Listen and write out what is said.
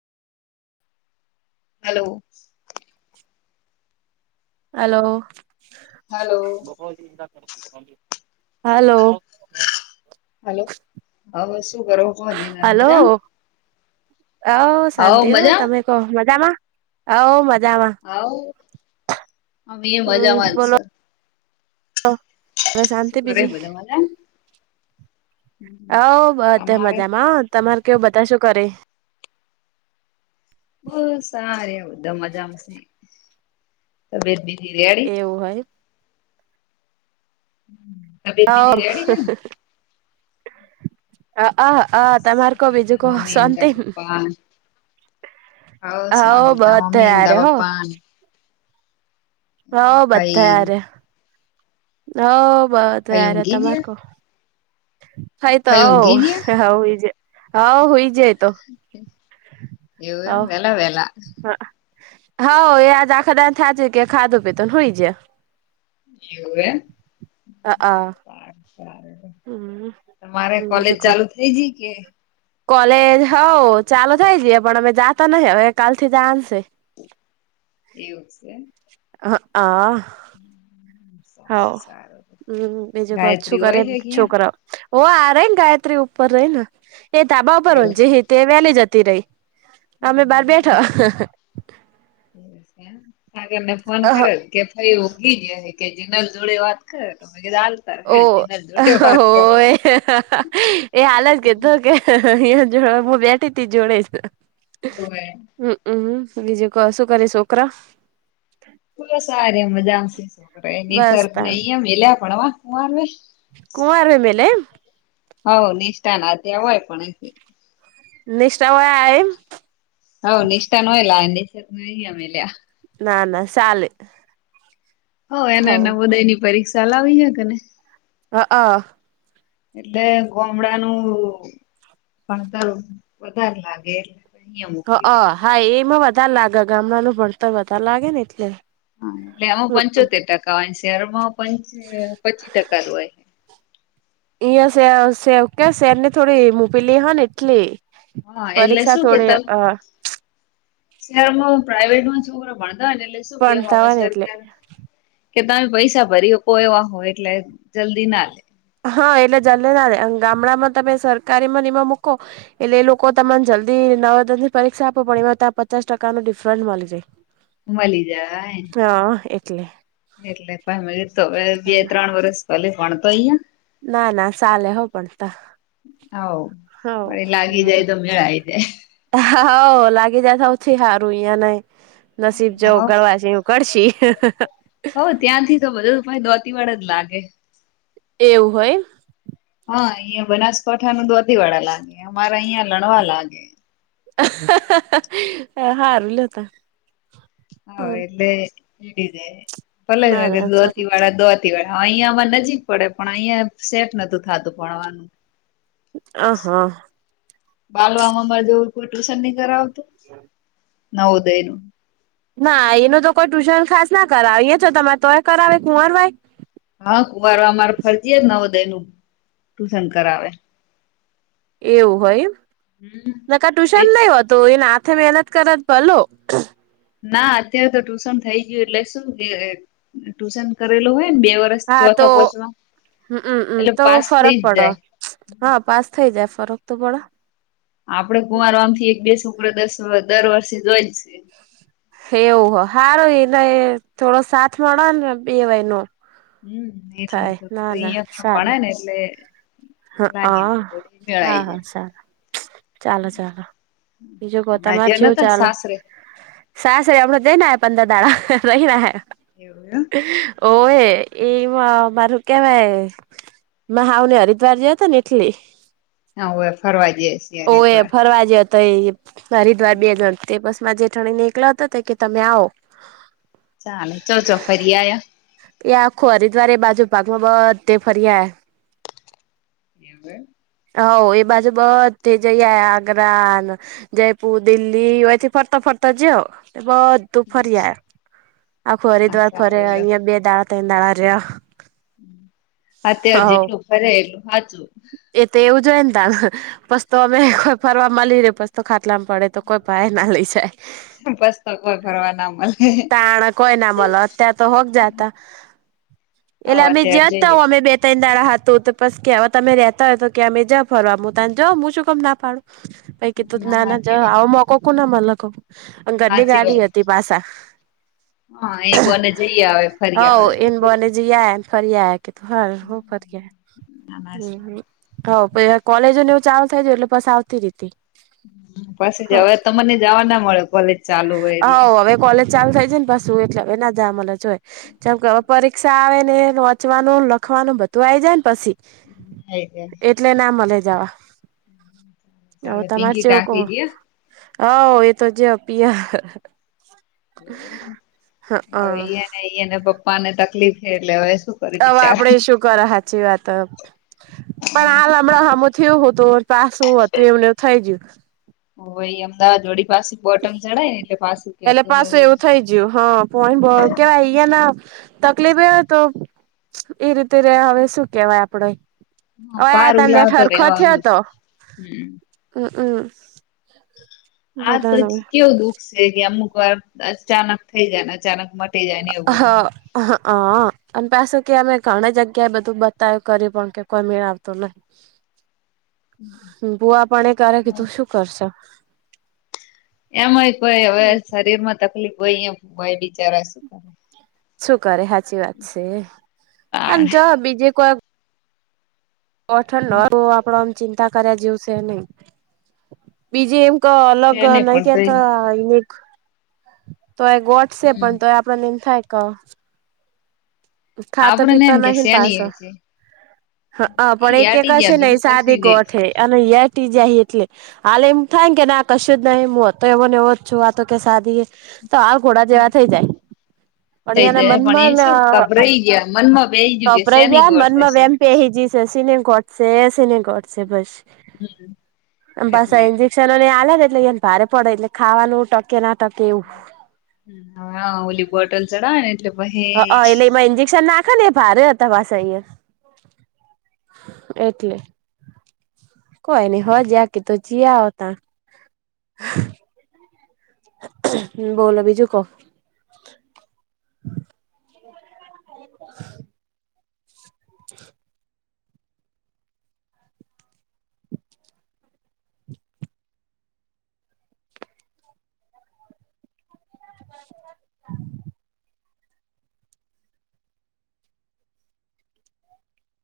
Hello. Hello. Hello hello. Hello હવે શું કરો હો જીનલ મજા. અહો હવ શાંતિઓ હો મજા તમે કહો મજામાં અહો મજા હ આ એ મજામાં જશે. હસનતી કરે બીજી બધા મજા હત તમારે મજામાં તમાર કેવું બધા શું કરે બસ સાર બધા મજામાં છે તબિત બી એવું હોય. તબિયત હા બીજી રેડી હ. અ અ તમાર કો છે ને બીજું કો મમ્મી ને શાંતિ તારા પપ્પા હવ શાંતિ હવ બધ તારા મમ્મી ને થયાર તારા હો. પપ્પા હા બધા ભાઈ યાર. હ બધ ભાઈ યાર ઊંઘી તમારે ગયા કો થતો ભાઈ ઊંઘી હ ગયા હઈજ હ ઈજ. એવું વલા વલા. હા એ આજ આખા દ થ છે કે ખાધું પીતો હોય છે. એવું એમ. અ તમારે કોલેજ બીજું કો ચાલુ થઈ જ કે કોલેજ હઉ ચાલુ થઈ જઈએ પણ અમે જાતા નહ હવે કાલ થી જશે. [inaudible] એવું જ છે. હ આ. [inaudible] હા ઓ સારું હમ્મ બીજું કો છુ ગાયત્રી હોય કરે હે ક્યાં છોકરાઓ. ઓ આ રઈ ન ગાયત્રી ઉપર રહી ને એ ધાબા ઉપર હો એવું જે હ તે વેલી જતી રહી. અમે બહાર છે બેઠા. એવું છે એમ સાગરને ફોન કરેલ કે ભઈ ઊંઘી ગયા હે કે જીનલ જોડે વાત કર. ઓ કરે હો એ હાલ જકેતો કે હ જો હું બેઠી હતી જોડેજ. હોવે હમ્મ બીજુ કો શું કરે છોકરા? બસ ત [unintelligible] કુંવાર મેલે એમ હ નિષ્ઠાન ત્યાં હોય પણ નિસ્ટા વ આયમ. હવ નિસ્ટા ને અહીંયા લાયા ને નિશદ ને અહીંયા મેલિયા. ના ના શાલે. હ એને ઉદય ની પરીક્ષા લાવી હ કેને. હઅ. એટલે ગોમડાનું ભણતર વધારે લાગે એટલે. અહિયાં હ મોકલી દીધું. હા એમાં વધારે લાગે ગામડાનું ભણતર વધારે લાગે ને એટલે. હા એટલે એમાં પંચોતેર ટકા હોય શહેરમાં પંચી અ પચી ટકા જ હોય. અહિયાં શ શે કે શેર ને થોડી મોકલી હ ને એટલે. હા એટલે શું કેતા શહેરમાં પ્રાઈવેટમાં છોકરો ભણ ના ને એટલે શું કેહો ભણતા હોય ને એટલે સરકાર. કે તમે પૈસા ભરી હકો એવા હોય એટલે જલ્દી ના લે. હા એટલે જલ્દી ના લે અને ગામડામાં તમે સરકારીમાં એને મૂકો. એટલે એ લોકો તમન જલ્દી નવદન ની પરીક્ષા આપો પણ એમાં ત્યા પચાસ ટકાનો ડિફરેન્ટ મળી જાય. મલી જાય. હા એટલે એટલે ભા તો હ બે ત્રણ વરસ ભલે ભણતો અહીંયા ના ના શાલે હો પણ તા. હાવ હ વળી લાગી જાય તો મેળ આઈ જાય. હવ લાગી જાય સૌથી હારું અહિયાં નહી નસીબ જેવું હવ કરવા છે એવુ કરશી. હવ ત્યાંથી તો બધું ભાય દોતી વાળ જ લાગે એવું હોય હા અહીંયા બનાસકાંઠા ન દોતી વાળા લાગે અમારા અહીંયા લણવા લાગે. હારું લતા. હા એટલે એ જાય ના ભલે કે ના ચાલ ધોતી વાળા દોત. ધોતીવાડા અહિયાં અમારે નજીક પડે પણ અહિયાં સેટ નતું થાતું ભણવાનું. અ હ. બાલવા માં અમારે જેવું કોઈ ટ્યુશન ની કરાવ ન ઉદયનું. ના એનું તો કોઈ ટ્યુશન ખાસ ના કરાવ એ તો તમારે તોય કરાવે કુંમારભાઈ. હા કુવાર અમારે ફરજીયાત નવોદયનું ટુશન કરાવે. એવું હોય એમ. હમ નકર એ ટુશન નહી હોતું એના હાથ ત મહેનત કરત ભલો. ના અત્યારે તો ટુશન થઈ ગયું એટલે શું કે ટુશન કરેલો હોય કેમ બે વર્ષ ચોથા પોહચવા. હમ અ તો ફરક પડો હા પાસ થઈ જાય ફરક તો પડહ આપડે કુમારવામથી એક બે છોકરા દસ દર વર્ષે જોઈ. એવુ હ. હારું એનય થોડો સાથ મળે ન બેવનો. હમ એટલે તો કીધું અહિયાં સારું પણેને એટલે હ લાગી હા જાય તો મેળાઈ હા જાય સારા ચાલો ચાલો બીજે કો હમણાં તમાર જે ચેવુ નતા ને ચાલ? સાસરે સાસરે [unintelligible] દેઈને પંદર દાડા રહીયા હે એવું એમ ઓય એમાં મારું કેવાય મહાવલી હરિદ્વાર જયા હતા ને એટલે હા હવે ફરવા ગ્યાસી ઓવે હરિદ્વાર ફરવા જયો હરિદ્વાર બે જણ તે બસ માં જેઠણીને એકલા તા કે તમે આવો ચાલે ચો ચો ફરી આયા એ આખો હરિદ્વારે એ બાજુ પાકમાં બધે ફર્યા એવું હે હોવ એ બાજુ બધી જઈ આગ્રાન જયપુર દિલ્હીથી ફરત ફર તો જયો બધું ફર્યા આખું ના હરિદ્વાર સારું ફર્યા લ્યો અહિયાં બે દાડા ત્રણ દાડા રહ્યા અત્યાર હવ જેટલું ફરે એટલું હાચુ એ તો [unintelligible] ફરવા [unintelligible] ખાટલામાં પડે તો કોઈ ભાયના લઈ જાય પસ તો કોઈ ફરવા ના મલે તાણ કોય ના મલ અત્યાર તો હોક જાતા હવ એટલે અમે અત્યારે જ્યાતા જઈએ હો અમે બે તૈણ દા હતું તો પસ કેવા તમે રેતા હોય તો કે અમે જા ફરવા મુ તને જાઓ મુ શું કામ ના પાડુ પહી કીધું ના ના હાચી જા વાત આવો મોકો કોને મલે કો અને ઘરની હાચી ગાડી વાત હતી પાસા હા એ બોને જઈ આવે ફરી હાવ આવે એન બોને જઈ આયા ફરિઆયા ના ના [unintelligible] હાવ પહી કોલેજોને એવું ચાલ થય જાય એટલે પસી આવતી રીતી પાછી જાવા તમને જાવા ના મળે કોલેજ ચાલુ હોય હ એટલે. હવે કોલેજ ચાલુ થાય છે, ને પાછું એટલે હવે ના જાવા મલે જોય જેમ કે પરીક્ષા આવે ને વોચવાનું લખવાનું બધું આઈ જાય ને પછી એટલે જ એટલે ના મલે હ હવે ચાલે તમારે પિંકી ચેવુ કો? કાકી હાવ એતો જ્યાં પિયર હવે એ હ અને એન પપ્પાને તકલીફ એટલે હવે શું કરે હવે બિચારા. આપડે શું કર હાચી વાત પણ આ અમણાં હામુ થયું હુતું પાસું હતું એવું ને એવું થઈ ગયું હોવે એ અમદાવાદ [unintelligible] બોટમ ચડાય ને એટલે પાછું એટલે કેતું ને પાછું એવું થઇ જ્યું હ [unintelligible] તકલીફ એ હતો એ રીતે રે હવે શું કેવાય આપડે હા હવે ભાર તા નેટ ઉલાવતો હરખો રહેવાનો થયો જ તો હમ્મ. [unintelligible] આ [unintelligible] કેવું દુઃખ છે, કે અમુક વાર અચાનક થઇ જાય ને અચાનક મટી જાય ને એવું બધું. હા હ અને પાસે કે અમે ઘણી જગ્યાએ બધું બતા કર્યું પણ કે કોઈ મેળ આવતો નહી ભૂઆ પાણી કરે કે તું શું કરશો? એમાંય કોઈ હવે શરીરમાં તકલીફ હોય [unintelligible] ભૂઆય બિચારા શું કરે શું કરે હાચી વાત છે, અને તાણ જો બીજે કોઈ ઓઠંડ તો આપડો આમ ચિંતા કર્યા જેવું શે નહી બીજે એવુ ક અલગ શેને નઈ પણ તઈ કેતા [unintelligible] તો એ ગોટશે હમ પણ તો એ આપડને એમ થાય ક ખાતા આપડને પીતા એમ કે નહી ન શેની એ પાસા છે હઅ એ પણ એક એક હટી હશે ગયા ને એ બીજું કશું સાદી નઈ ગોઠ હે અને [unintelligible] જાય એટલે હલે એમ થાય ને કે ના કશું જ નહી હું હતો ને એવો ને એવો જ છું આતો કે સાદી એ તો આ ઘોડા જેવા થઈ જાય પણ એ થઈ એના જાય પણ એ મનમાંને શું અ ગભરાઈ ગયા મનમાં બેહી ગયું કે તોપરાઈ શેની જ્યા ગોઠ મનમાં હશે વેમ પેહિ જયો છે સિને ગોઠસે સિને ગોઠસે બસ હમ અને પાસા એટલે ઇન્જેક્શનોને એ આલે ને એટલે ભારે પડે એટલે ખાવાનું ટકે ના ટકે એવું. હા ઓલી બોટલ ચડાવને એટલે હઅ એટલે પહી એમાં ઇન્જેક્શન નાખે ને એ ભારે દવા સે ઐયા એટલે. કોઈ નઈ હો જકી તો જીયા આવ ત બોલો બીજું કો? [inaudible] [inaudible]